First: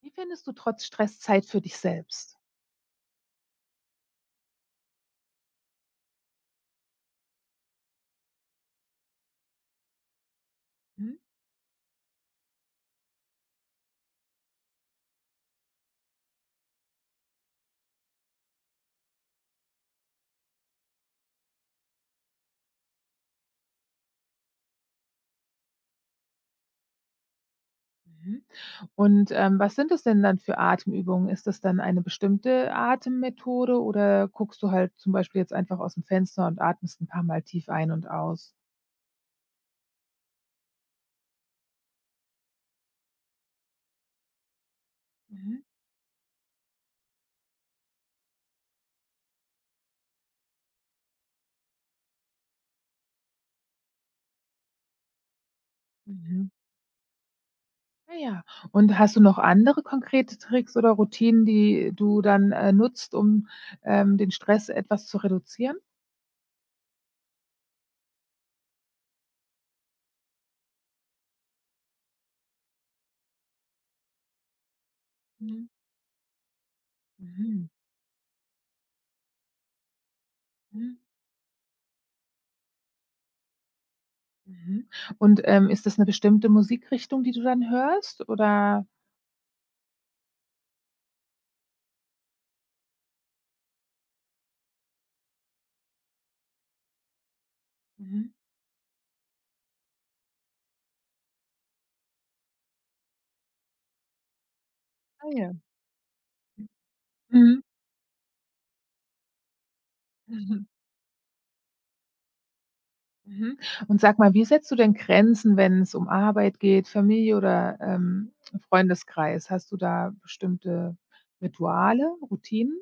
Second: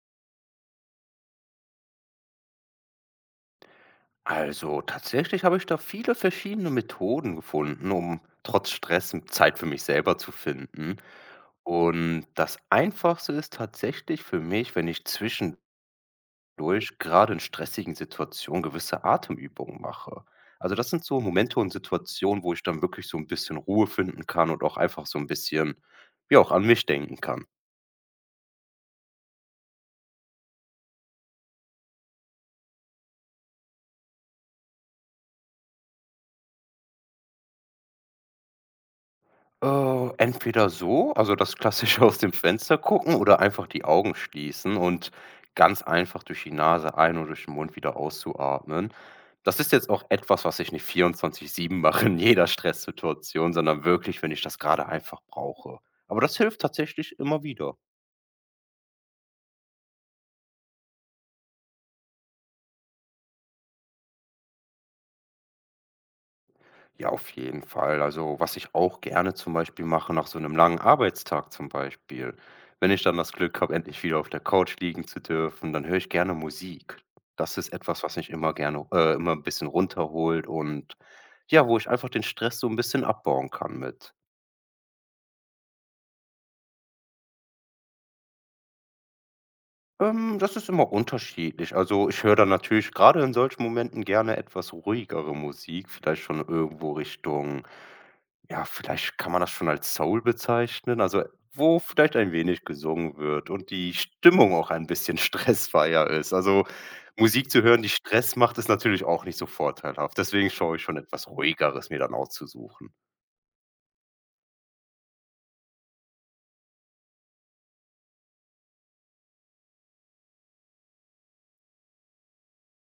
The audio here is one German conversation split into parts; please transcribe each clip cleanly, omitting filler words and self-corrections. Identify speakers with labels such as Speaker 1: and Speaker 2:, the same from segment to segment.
Speaker 1: Wie findest du trotz Stress Zeit für dich selbst?
Speaker 2: Also tatsächlich habe ich da viele verschiedene Methoden gefunden, um trotz Stress Zeit für mich selber zu finden.
Speaker 1: Mhm,
Speaker 2: Und das Einfachste ist tatsächlich für mich, wenn ich zwischendurch gerade in stressigen Situationen gewisse Atemübungen mache. Also das sind so Momente und Situationen, wo ich dann wirklich so ein bisschen Ruhe finden kann und auch einfach so ein bisschen, ja, auch an mich denken kann.
Speaker 1: mhm. Und was sind das denn dann für Atemübungen? Ist das dann eine bestimmte Atemmethode oder guckst du halt zum Beispiel jetzt einfach aus dem Fenster und atmest ein paar Mal tief ein und aus?
Speaker 2: Entweder so, also das Klassische aus dem Fenster gucken oder einfach die Augen schließen und
Speaker 1: Mhm,
Speaker 2: ganz einfach durch die Nase ein und durch den Mund wieder auszuatmen. Das ist jetzt auch etwas, was ich nicht 24/7 mache in jeder Stresssituation, sondern wirklich, wenn ich das gerade einfach brauche. Aber das
Speaker 1: mhm.
Speaker 2: hilft tatsächlich immer wieder.
Speaker 1: Ah ja. Und hast du noch andere konkrete Tricks oder Routinen, die du dann nutzt, um den Stress etwas zu reduzieren?
Speaker 2: Ja, auf jeden Fall. Also, was ich auch gerne zum Beispiel mache nach so einem langen Arbeitstag zum Beispiel, wenn ich dann das Glück habe, endlich wieder auf der Couch liegen zu
Speaker 1: Mhm,
Speaker 2: dürfen, dann höre ich gerne Musik. Das
Speaker 1: mhm,
Speaker 2: ist etwas, was mich immer gerne immer ein bisschen runterholt und
Speaker 1: mhm,
Speaker 2: ja, wo ich einfach den Stress so ein bisschen abbauen kann mit.
Speaker 1: mhm. Und ist das eine bestimmte Musikrichtung, die du dann hörst, oder?
Speaker 2: Das ist immer unterschiedlich. Also, ich höre dann natürlich gerade in solchen Momenten gerne etwas ruhigere Musik, vielleicht schon irgendwo Richtung.
Speaker 1: Mhm.
Speaker 2: Ja, vielleicht kann man das schon als Soul bezeichnen, also wo vielleicht ein wenig gesungen wird und die Stimmung auch ein bisschen
Speaker 1: Ah ja.
Speaker 2: stressfreier ist. Also, Musik
Speaker 1: Mhm.
Speaker 2: zu hören, die Stress macht, ist natürlich auch nicht so vorteilhaft. Deswegen
Speaker 1: Mhm.
Speaker 2: schaue ich schon etwas Ruhigeres mir dann auszusuchen.
Speaker 1: Mhm. Und sag mal, wie setzt du denn Grenzen, wenn es um Arbeit geht, Familie oder Freundeskreis? Hast du da bestimmte Rituale, Routinen?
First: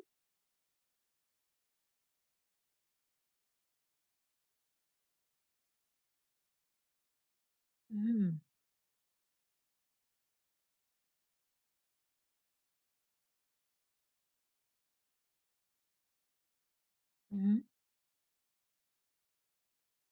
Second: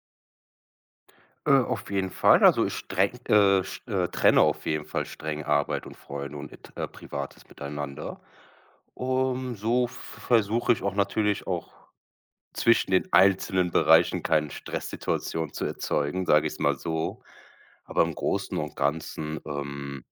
Speaker 2: Auf jeden Fall, also ich streng sch trenne auf jeden Fall streng Arbeit und Freunde und et Privates miteinander.
Speaker 1: Mhm.
Speaker 2: Um so v versuche ich auch natürlich auch zwischen den einzelnen Bereichen keine Stresssituation zu erzeugen, sage ich es mal so.
Speaker 1: Mhm.
Speaker 2: Aber im Großen und Ganzen,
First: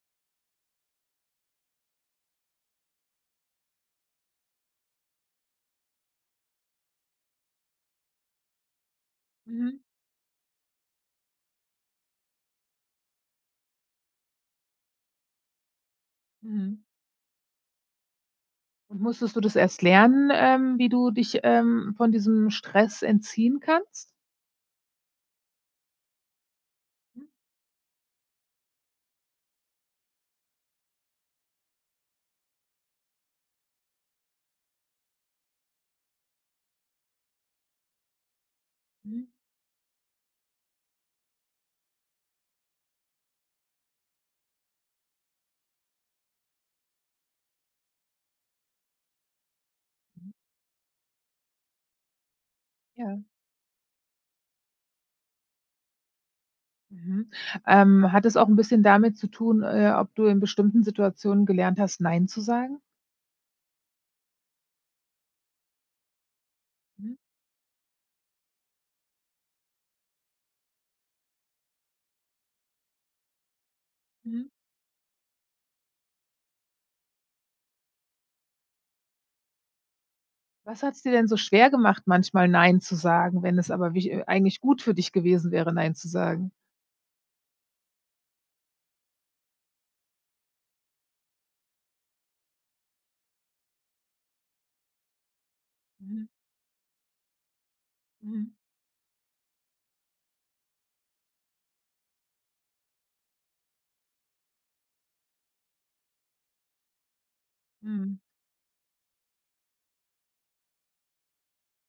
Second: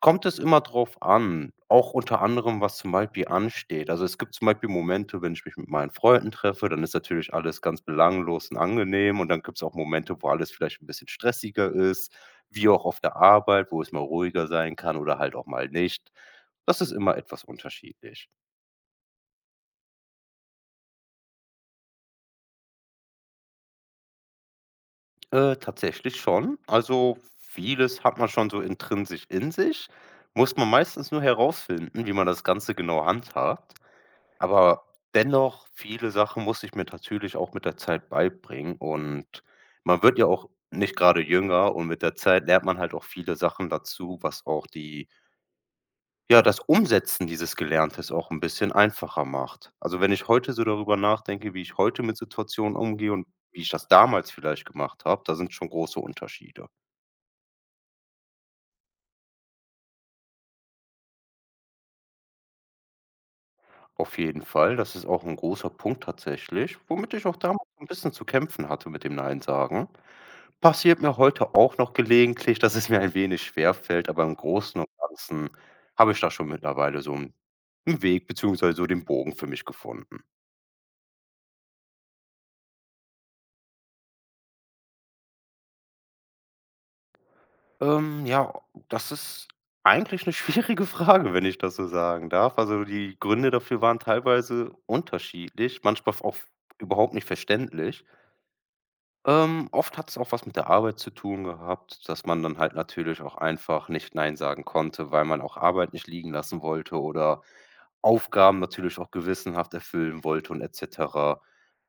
Speaker 2: kommt es immer drauf an, auch unter anderem, was zum Beispiel ansteht. Also, es gibt zum Beispiel Momente, wenn ich mich mit meinen Freunden treffe, dann ist natürlich alles ganz belanglos und angenehm und dann gibt es
Speaker 1: Mhm.
Speaker 2: auch Momente, wo alles vielleicht ein bisschen stressiger ist, wie auch auf der Arbeit, wo es mal ruhiger sein kann oder halt auch mal nicht. Das
Speaker 1: Mhm.
Speaker 2: ist immer etwas unterschiedlich.
Speaker 1: Und musstest du das erst lernen, wie du dich von diesem Stress entziehen kannst?
Speaker 2: Tatsächlich schon. Also
Speaker 1: Mhm.
Speaker 2: vieles hat man schon so intrinsisch in sich, muss man meistens nur herausfinden, wie man das Ganze genau handhabt. Aber dennoch, viele Sachen muss ich mir natürlich auch mit der Zeit beibringen
Speaker 1: Mhm.
Speaker 2: und man wird ja auch nicht gerade jünger und mit der Zeit lernt man halt auch viele Sachen dazu, was auch die ja, das Umsetzen dieses Gelerntes auch ein bisschen einfacher macht. Also, wenn ich
Speaker 1: Mhm.
Speaker 2: heute so darüber nachdenke, wie ich heute mit Situationen umgehe
Speaker 1: Ja.
Speaker 2: und wie ich das damals vielleicht gemacht habe, da sind schon große Unterschiede.
Speaker 1: Mhm. Hat es auch ein bisschen damit zu tun, ob du in bestimmten Situationen gelernt hast, nein zu sagen?
Speaker 2: Auf jeden Fall, das ist auch ein großer Punkt tatsächlich,
Speaker 1: Mhm.
Speaker 2: womit ich auch damals so ein bisschen zu kämpfen hatte mit dem „Nein sagen“. Passiert mir heute auch noch gelegentlich, dass es mir ein wenig schwerfällt, aber im
Speaker 1: Mhm.
Speaker 2: Großen und Ganzen habe ich da schon mittlerweile so 'n Weg beziehungsweise so den Bogen für mich gefunden.
Speaker 1: Was hat es dir denn so schwer gemacht, manchmal „Nein“ zu sagen, wenn es aber wich eigentlich gut für dich gewesen wäre, „Nein“ zu sagen?
Speaker 2: Ja, das ist eigentlich eine schwierige Frage, wenn ich das so sagen darf. Also, die Gründe dafür waren teilweise unterschiedlich, manchmal
Speaker 1: Mhm,
Speaker 2: auch überhaupt nicht verständlich.
Speaker 1: mhm,
Speaker 2: Oft hat es auch was mit der Arbeit zu tun gehabt, dass man dann halt natürlich auch einfach nicht nein sagen konnte, weil man auch Arbeit nicht liegen lassen wollte oder
Speaker 1: mhm,
Speaker 2: Aufgaben natürlich auch gewissenhaft erfüllen wollte und et cetera.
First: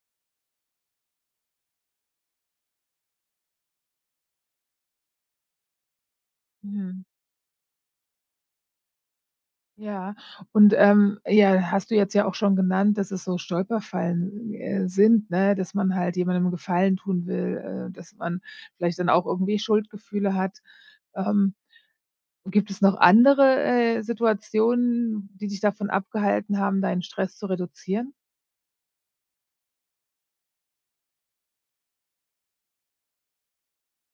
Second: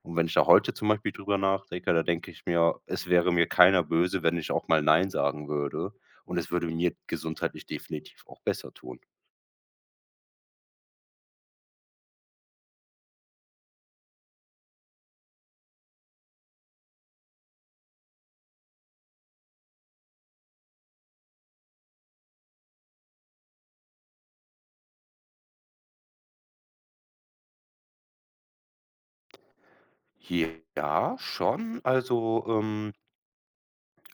Speaker 2: Und wenn ich da heute zum Beispiel drüber nachdenke, da denke ich mir, es wäre mir keiner böse, wenn ich auch mal nein sagen würde. Und es würde mir
Speaker 1: mhm.
Speaker 2: gesundheitlich definitiv auch besser tun.
Speaker 1: Ja, und ja, hast du jetzt ja auch schon genannt, dass es so Stolperfallen sind, ne, dass man halt jemandem einen Gefallen tun will, dass man vielleicht dann auch irgendwie Schuldgefühle hat. Ähm, Gibt es noch andere Situationen, die dich davon abgehalten haben, deinen Stress zu reduzieren?
Speaker 2: Ja, schon. Also,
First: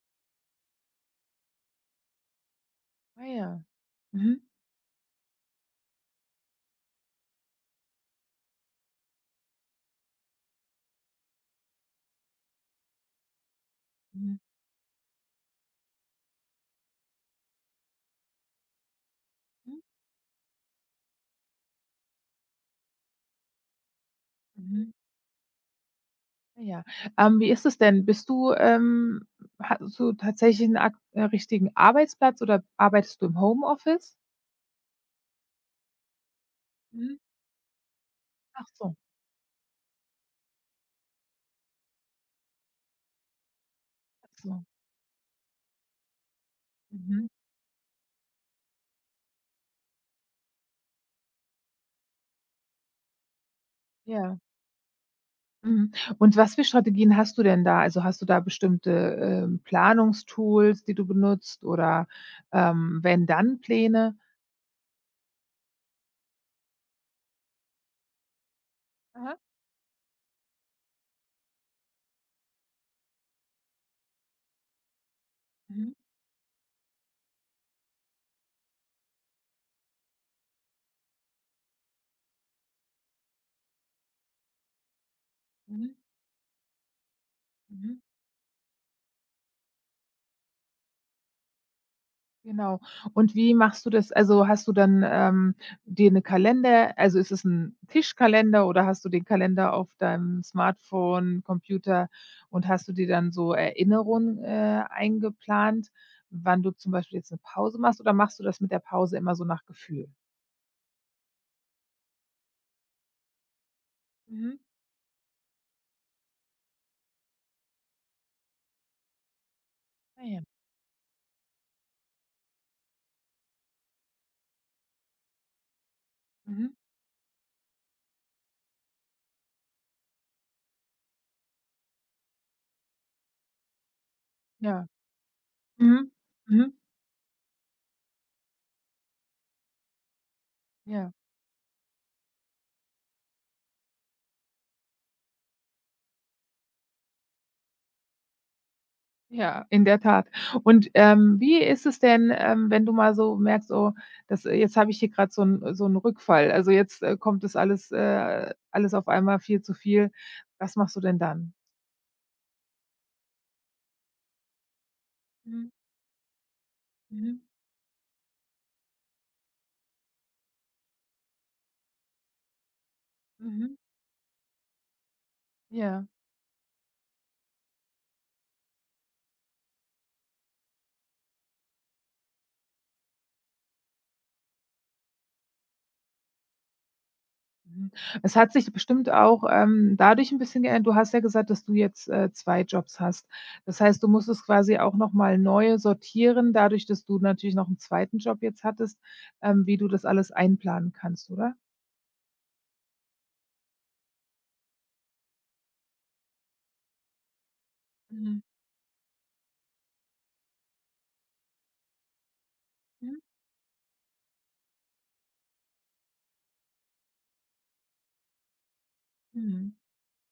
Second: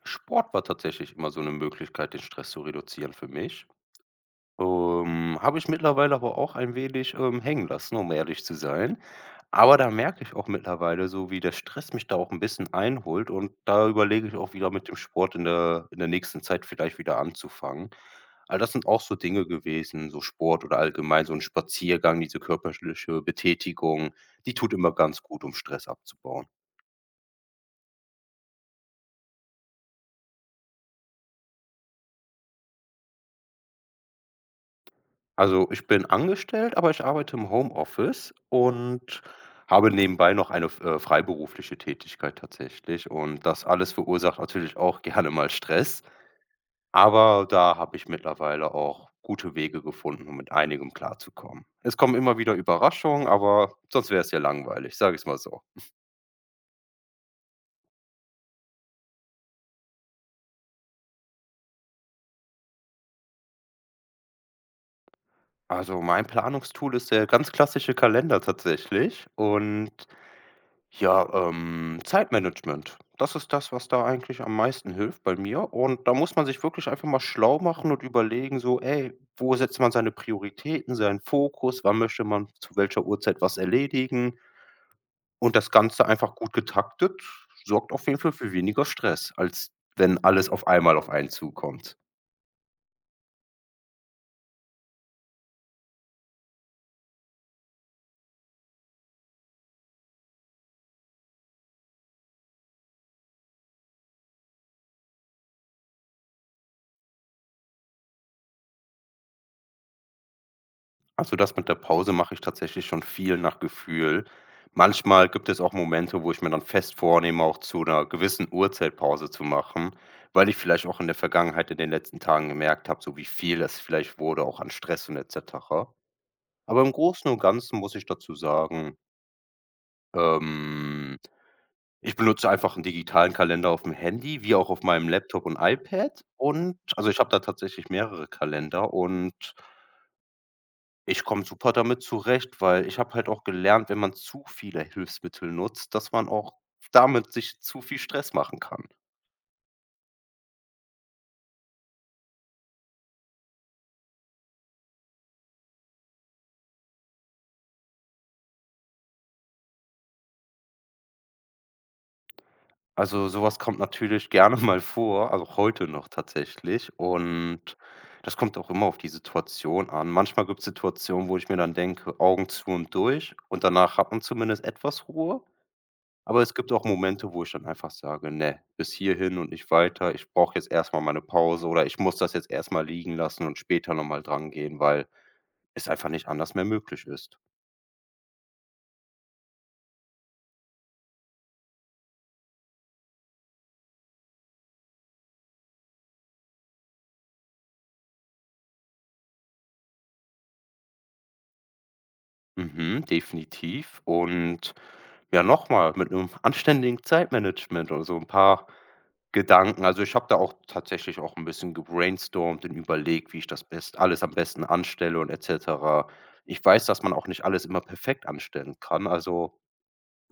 Speaker 2: Sport war tatsächlich immer so eine Möglichkeit, den Stress zu reduzieren
Speaker 1: Ah
Speaker 2: für
Speaker 1: ja.
Speaker 2: mich.
Speaker 1: Mhm.
Speaker 2: Habe ich mittlerweile aber auch ein wenig, hängen lassen, um ehrlich zu sein. Aber da merke ich auch mittlerweile so, wie der Stress mich da auch ein bisschen einholt und da überlege ich
Speaker 1: Mhm.
Speaker 2: auch wieder mit dem Sport in der nächsten Zeit vielleicht wieder anzufangen. All das sind auch so Dinge
Speaker 1: Mhm.
Speaker 2: gewesen, so Sport oder allgemein so ein Spaziergang, diese körperliche Betätigung, die tut
Speaker 1: Mhm.
Speaker 2: immer ganz gut, um Stress abzubauen.
Speaker 1: Ja. Wie ist es denn? Bist du Hast du tatsächlich einen ak richtigen Arbeitsplatz oder arbeitest du im Homeoffice?
Speaker 2: Also, ich bin angestellt, aber ich
Speaker 1: Mhm.
Speaker 2: arbeite im Homeoffice
Speaker 1: Ach so,
Speaker 2: und habe nebenbei noch eine freiberufliche Tätigkeit tatsächlich und das alles
Speaker 1: ach
Speaker 2: verursacht
Speaker 1: so.
Speaker 2: natürlich auch gerne mal Stress,
Speaker 1: Mhm.
Speaker 2: aber da habe ich mittlerweile auch gute Wege gefunden, um mit einigem klarzukommen. Es kommen immer wieder Überraschungen, aber sonst wäre es ja
Speaker 1: Ja.
Speaker 2: langweilig, sage ich's mal so.
Speaker 1: Mhm. Und was für Strategien hast du denn da? Also, hast du da bestimmte Planungstools, die du benutzt oder Wenn-Dann-Pläne?
Speaker 2: Also, mein Planungstool ist der ganz klassische Kalender tatsächlich
Speaker 1: Aha.
Speaker 2: und ja, Zeitmanagement. Das ist das, was da eigentlich am meisten hilft bei mir.
Speaker 1: Mhm.
Speaker 2: Und da muss man sich wirklich einfach mal schlau machen und überlegen, so, ey, wo setzt man seine Prioritäten, seinen Fokus, wann möchte man zu welcher Uhrzeit was erledigen. Und das
Speaker 1: Mhm.
Speaker 2: Ganze einfach gut getaktet sorgt
Speaker 1: Mhm.
Speaker 2: auf jeden Fall für weniger Stress, als wenn alles auf einmal auf einen zukommt.
Speaker 1: Genau. Und wie machst du das? Also, hast du dann dir 'ne Kalender also, ist es 'n Tischkalender oder hast du den Kalender auf deinem Smartphone, Computer und hast du dir dann so Erinnerungen eingeplant, wann du zum Beispiel jetzt 'ne Pause machst oder machst du das mit der Pause immer so nach Gefühl?
Speaker 2: Also, das mit der Pause mache ich tatsächlich schon viel nach Gefühl.
Speaker 1: Mhm.
Speaker 2: Manchmal gibt es auch Momente, wo ich mir dann fest vornehme, auch zu einer gewissen Uhrzeit Pause zu machen,
Speaker 1: Ah ja.
Speaker 2: weil ich vielleicht auch in der Vergangenheit in den letzten Tagen gemerkt habe, so wie viel es vielleicht wurde, auch an Stress und et cetera.
Speaker 1: Mhm.
Speaker 2: Aber im Großen und Ganzen muss ich dazu sagen, ähm, ich benutze einfach einen digitalen Kalender auf dem Handy wie auch auf
Speaker 1: Ja.
Speaker 2: meinem Laptop und
Speaker 1: Mhm.
Speaker 2: iPad
Speaker 1: Mhm.
Speaker 2: und also, ich habe da tatsächlich mehrere Kalender und
Speaker 1: Ja.
Speaker 2: ich komme super damit zurecht, weil ich habe halt auch gelernt, wenn man zu viele Hilfsmittel nutzt, dass man auch damit sich zu viel Stress machen kann.
Speaker 1: Ja, in der Tat. Und wie ist es denn, wenn du mal so merkst: „Oh, das jetzt habe ich hier gerade so einen so 'n Rückfall. Also, jetzt kommt das alles alles auf einmal viel zu viel.“ Was machst du denn dann?
Speaker 2: Also, sowas kommt natürlich gerne mal vor, also
Speaker 1: Mhm,
Speaker 2: heute noch tatsächlich.
Speaker 1: mhm,
Speaker 2: Und das kommt auch immer auf die Situation an. Manchmal gibt es Situationen, wo ich mir dann denke: „Augen zu und durch“ und
Speaker 1: mhm,
Speaker 2: danach hat man zumindest etwas Ruhe.
Speaker 1: ja,
Speaker 2: Aber es gibt auch Momente, wo ich dann einfach sage: „Ne, bis hierhin und nicht weiter. Ich brauche jetzt erst mal meine Pause“ oder „Ich muss das jetzt erst mal liegen lassen und später noch mal drangehen“, weil es einfach nicht anders mehr möglich ist.
Speaker 1: mhm. Es hat sich bestimmt auch dadurch 'n bisschen geändert du hast ja gesagt, dass du jetzt 2 Jobs hast. Das heißt, du musstest quasi auch noch mal neu sortieren, dadurch, dass du natürlich noch 'n zweiten Job jetzt hattest, wie du das alles einplanen kannst, oder?
Speaker 2: Mhm, definitiv. Und ja, nochmal mit einem anständigen Zeitmanagement oder so ein
Speaker 1: Mhm,
Speaker 2: paar Gedanken. Also, ich habe da auch tatsächlich auch ein bisschen gebrainstormt und
Speaker 1: mhm.
Speaker 2: überlegt, wie ich das best alles am besten anstelle und et cetera. Ich weiß, dass man auch nicht alles immer perfekt anstellen kann. Also,
Speaker 1: Mhm.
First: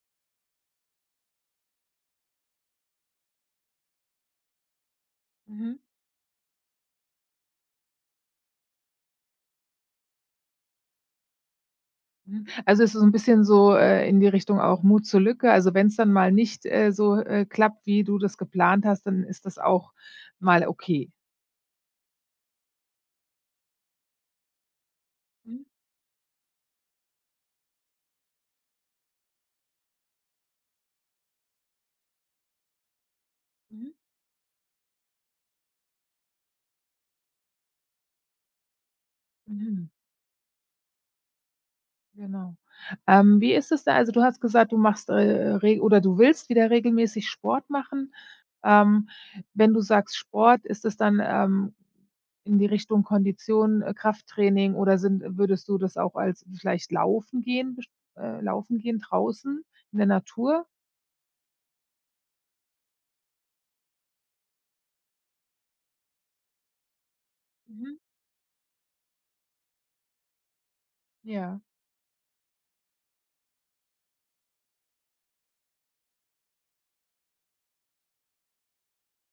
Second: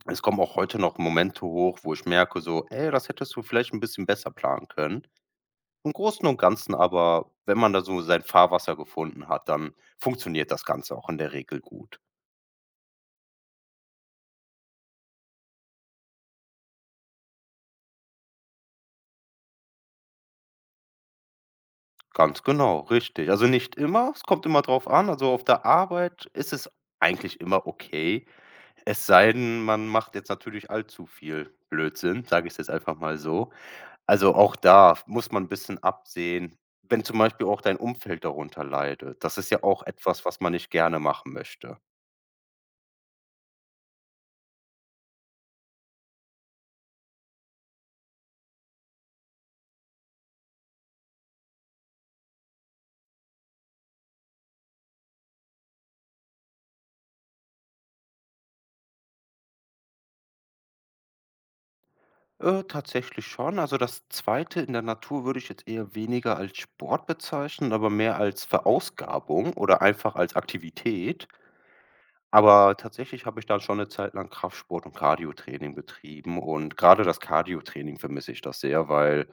Speaker 2: es kommen auch heute noch Momente hoch, wo ich merke so: „Ey, das hättest du vielleicht ein bisschen besser planen können.“
Speaker 1: Mhm.
Speaker 2: Im Großen und Ganzen aber, wenn man da so sein Fahrwasser gefunden hat, dann funktioniert das Ganze auch in der Regel gut.
Speaker 1: Mhm. Also, es ist so ein bisschen so in die Richtung auch Mut zur Lücke. Also, wenn es dann mal nicht so klappt, wie du das geplant hast, dann ist das auch mal okay.
Speaker 2: Ganz genau, richtig. Also nicht immer, es kommt immer drauf an. Also auf
Speaker 1: Mhm.
Speaker 2: der Arbeit ist es eigentlich immer okay. Es sei denn, man macht jetzt natürlich allzu viel Blödsinn, sage ich es jetzt einfach mal so.
Speaker 1: Mhm.
Speaker 2: Also auch da muss man ein bisschen absehen, wenn zum Beispiel auch dein Umfeld darunter leidet. Das ist ja auch
Speaker 1: Mhm.
Speaker 2: etwas, was man nicht gerne machen möchte.
Speaker 1: Genau. Wie ist es da? Also, du hast gesagt, du machst, re oder du willst wieder regelmäßig Sport machen. Ähm, Wenn du sagst Sport, ist es dann in die Richtung Kondition, Krafttraining oder sind würdest du das auch als vielleicht Laufen gehen draußen in der Natur?
Speaker 2: Tatsächlich schon. Also, das Zweite in der Natur würde ich jetzt eher weniger als Sport bezeichnen, aber
Speaker 1: Mhm.
Speaker 2: mehr als Verausgabung oder einfach als Aktivität.
Speaker 1: Ja.
Speaker 2: Aber tatsächlich habe ich dann schon eine Zeit lang Kraftsport und Cardiotraining betrieben und gerade das Cardiotraining vermisse ich das sehr, weil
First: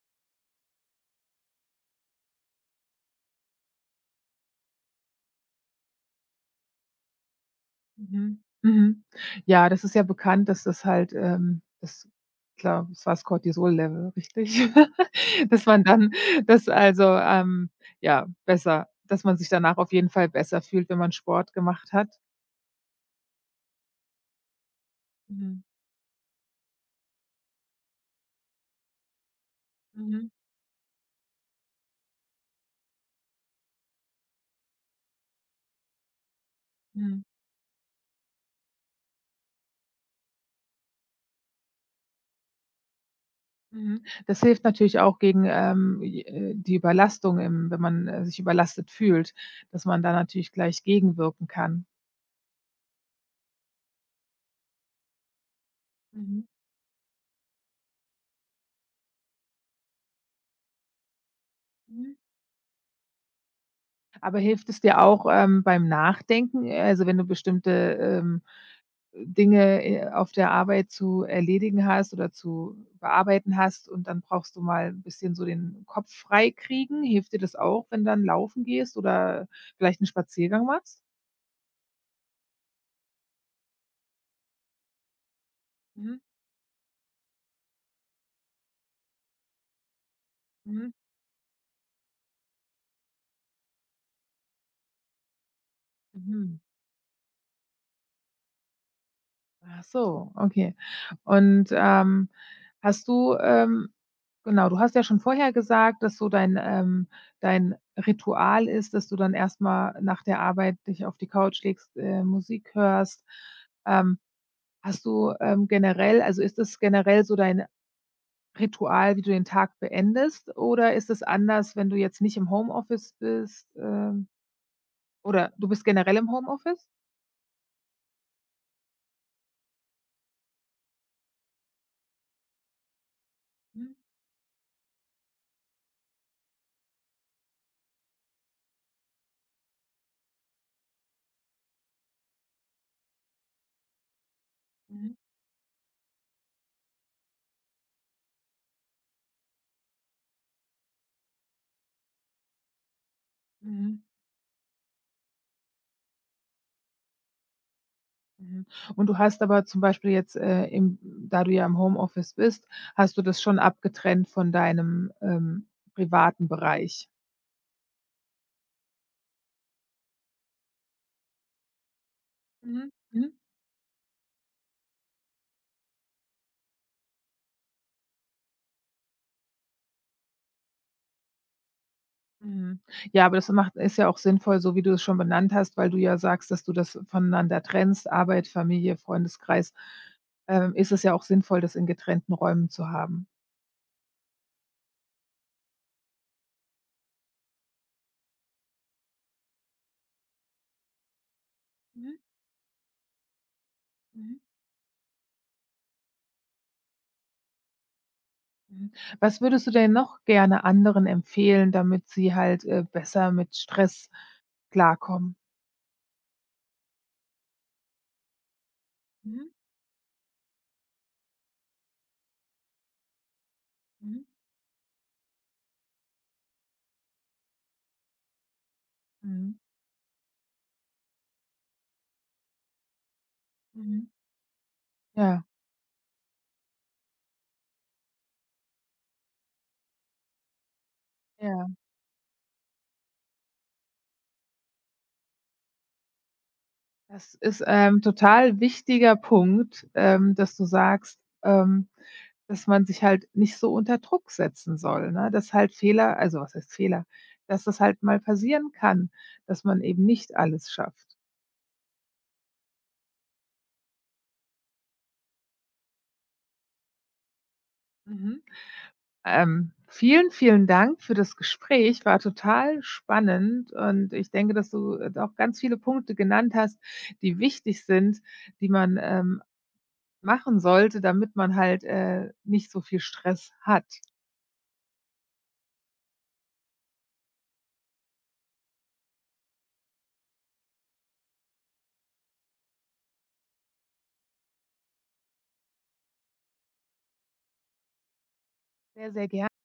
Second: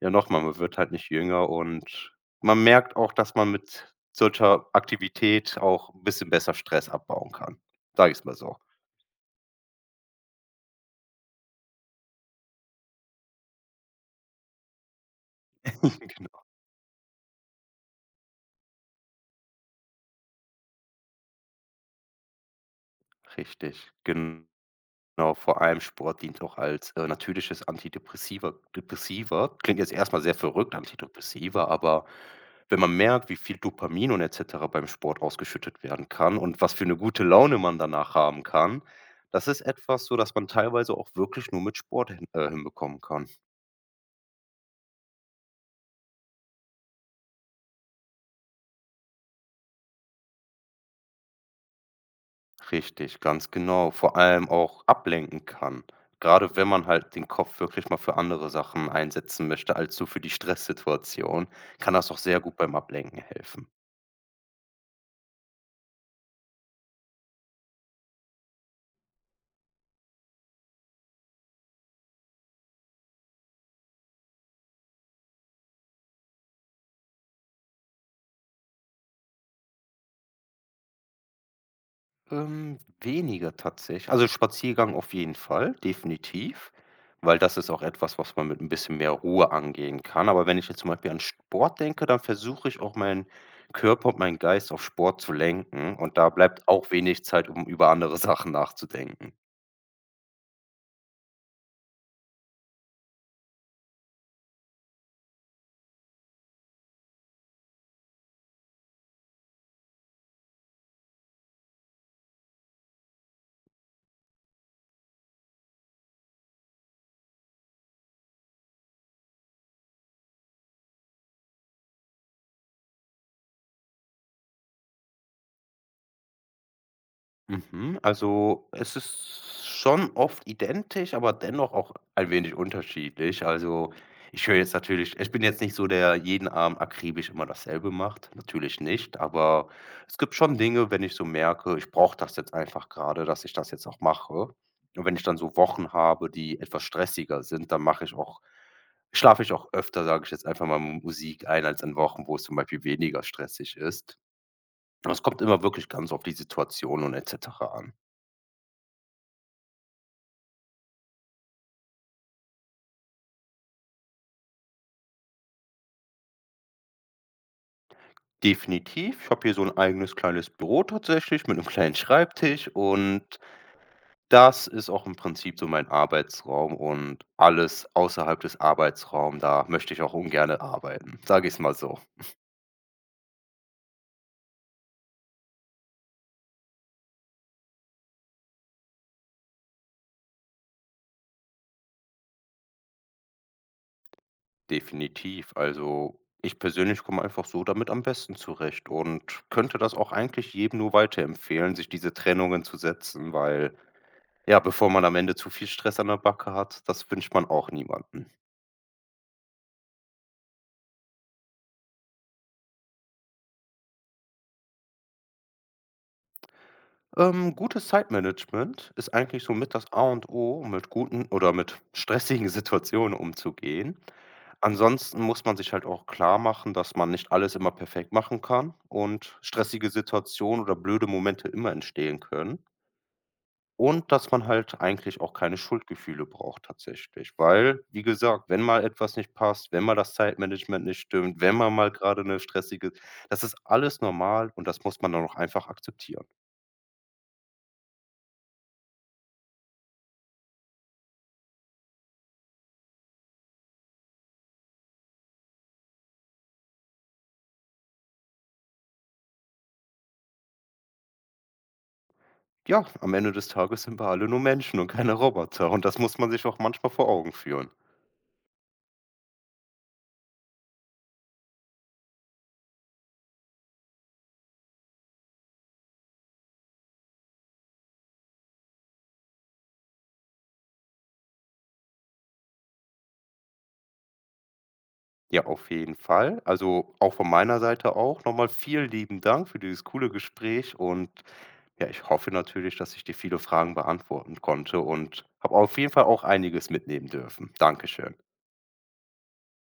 Speaker 2: ja, nochmal man wird halt nicht jünger und man merkt auch, dass man mit solcher Aktivität auch ein bisschen besser Stress abbauen kann. Sage ich's mal
Speaker 1: Mhm,
Speaker 2: so.
Speaker 1: mhm. Ja, das ist ja bekannt, dass das halt, das klar, das war das Cortisol-Level, richtig? Dass man dann
Speaker 2: Genau,
Speaker 1: dass also, ähm, ja, besser dass man sich danach auf jeden Fall besser fühlt, wenn man Sport gemacht hat.
Speaker 2: richtig, genau. Genau, vor
Speaker 1: Mhm,
Speaker 2: allem Sport dient auch als, natürliches Antidepressiva Depressiva. Klingt jetzt erstmal
Speaker 1: mhm,
Speaker 2: sehr verrückt, Antidepressiva, aber wenn man merkt, wie viel Dopamin und et cetera beim Sport ausgeschüttet werden kann und was für eine
Speaker 1: mhm,
Speaker 2: gute Laune man danach haben kann, das ist etwas so, dass man teilweise auch wirklich nur mit Sport hinbekommen kann.
Speaker 1: mhm. Das hilft natürlich auch gegen, j die Überlastung im wenn man sich überlastet fühlt, dass man da natürlich gleich gegenwirken kann.
Speaker 2: Richtig, ganz genau. Vor allem auch ablenken kann,
Speaker 1: Mhm,
Speaker 2: gerade wenn man halt den Kopf wirklich mal für andere Sachen einsetzen möchte als so für die Stresssituation, kann das
Speaker 1: mhm.
Speaker 2: auch sehr gut beim Ablenken helfen.
Speaker 1: Aber hilft es dir auch beim Nachdenken, also, wenn du bestimmte, ähm Dinge auf der Arbeit zu erledigen hast oder zu bearbeiten hast und dann brauchst du mal ein bisschen so den Kopf frei kriegen. Hilft dir das auch, wenn dann laufen gehst oder vielleicht 'n Spaziergang machst?
Speaker 2: Weniger tatsächlich. Also Spaziergang auf jeden Fall,
Speaker 1: Mhm,
Speaker 2: definitiv, weil das ist auch etwas, was man mit ein bisschen mehr Ruhe angehen kann. Aber wenn ich jetzt
Speaker 1: mhm,
Speaker 2: zum Beispiel an Sport denke, dann versuche ich auch meinen Körper und meinen Geist auf Sport zu lenken und da
Speaker 1: mhm.
Speaker 2: bleibt auch wenig Zeit, um über andere Sachen nachzudenken.
Speaker 1: Ach so, okay. Und hast du, genau, du hast ja schon vorher gesagt, dass so dein, dein Ritual ist, dass du dann erst mal nach der Arbeit dich auf die Couch legst, Musik hörst. Ähm, Hast du, generell also, ist das generell so dein Ritual, wie du den Tag beendest, oder ist es anders, wenn du jetzt nicht im Homeoffice bist, oder du bist generell im Homeoffice?
Speaker 2: Mhm, also, es ist schon oft identisch, aber dennoch auch ein wenig unterschiedlich.
Speaker 1: Mhm,
Speaker 2: Also, ich höre jetzt natürlich ich bin jetzt nicht so, der jeden Abend akribisch immer dasselbe macht, natürlich nicht, aber es gibt schon Dinge, wenn ich so merke, ich brauche das jetzt einfach gerade, dass ich das jetzt auch mache. Und
Speaker 1: mhm,
Speaker 2: wenn ich dann so Wochen habe, die etwas stressiger sind, dann mache ich auch schlafe ich auch öfter, sage ich jetzt einfach mal, Musik ein als an Wochen, wo es zum Beispiel weniger stressig
Speaker 1: mhm,
Speaker 2: ist. Aber es kommt immer wirklich ganz auf die Situation und et cetera an.
Speaker 1: mhm. Und du hast aber zum Beispiel jetzt, im da du ja im Homeoffice bist, hast du das schon abgetrennt von deinem privaten Bereich?
Speaker 2: Definitiv. Ich habe hier so ein eigenes kleines Büro tatsächlich mit einem kleinen Schreibtisch
Speaker 1: Mhm, mhm.
Speaker 2: und das ist auch im Prinzip so mein Arbeitsraum und alles außerhalb des Arbeitsraums da möchte ich auch ungern arbeiten, sage ich's mal so.
Speaker 1: Mhm. Ja, aber das macht ist ja auch sinnvoll, so wie du es schon benannt hast, weil du ja sagst, dass du das voneinander trennst, Arbeit, Familie, Freundeskreis. Ist es ja auch sinnvoll, das in getrennten Räumen zu haben.
Speaker 2: Definitiv. Also, ich persönlich komme einfach so damit am besten zurecht und könnte das auch eigentlich jedem nur weiterempfehlen, sich diese
Speaker 1: Mhm,
Speaker 2: Trennungen zu setzen, weil,
Speaker 1: mhm,
Speaker 2: ja, bevor man am Ende zu viel Stress an der Backe hat, das wünscht man auch niemandem.
Speaker 1: mhm. Was würdest du denn noch gerne anderen empfehlen, damit sie halt besser mit Stress klarkommen?
Speaker 2: Gutes Zeitmanagement ist eigentlich
Speaker 1: Mhm,
Speaker 2: so mit das A und O, um mit guten oder mit stressigen Situationen umzugehen.
Speaker 1: mhm,
Speaker 2: Ansonsten muss man sich halt auch klar machen, dass man nicht alles immer perfekt machen kann und
Speaker 1: mhm,
Speaker 2: stressige Situationen oder blöde Momente immer entstehen können.
Speaker 1: mhm.
Speaker 2: Und dass man halt eigentlich auch
Speaker 1: Ja,
Speaker 2: keine Schuldgefühle braucht tatsächlich. Weil, wie gesagt, wenn mal etwas nicht passt, wenn mal das Zeitmanagement nicht stimmt, wenn
Speaker 1: ja.
Speaker 2: man mal gerade eine stressige, das ist alles normal und das muss man dann auch einfach akzeptieren.
Speaker 1: Das ist, ein total wichtiger Punkt, dass du sagst, dass man sich halt nicht so unter Druck setzen soll, ne? Dass halt Fehler also was heißt Fehler, dass das halt mal passieren kann, dass man eben nicht alles schafft.
Speaker 2: Ja, am Ende des Tages sind wir alle nur Menschen und keine Roboter und das muss man sich auch manchmal vor Augen führen.
Speaker 1: Mhm. Vielen, vielen Dank für das Gespräch, war total spannend und ich denke, dass du auch ganz viele Punkte genannt hast, die wichtig sind, die man machen sollte, damit man halt nicht so viel Stress hat.
Speaker 2: Ja, auf jeden Fall. Also, auch von meiner Seite auch nochmal vielen lieben Dank für dieses coole Gespräch und ja, ich hoffe natürlich, dass ich dir viele Fragen beantworten konnte und habe auf jeden Fall auch einiges mitnehmen dürfen. Dankeschön.
Speaker 1: Sehr, sehr gerne.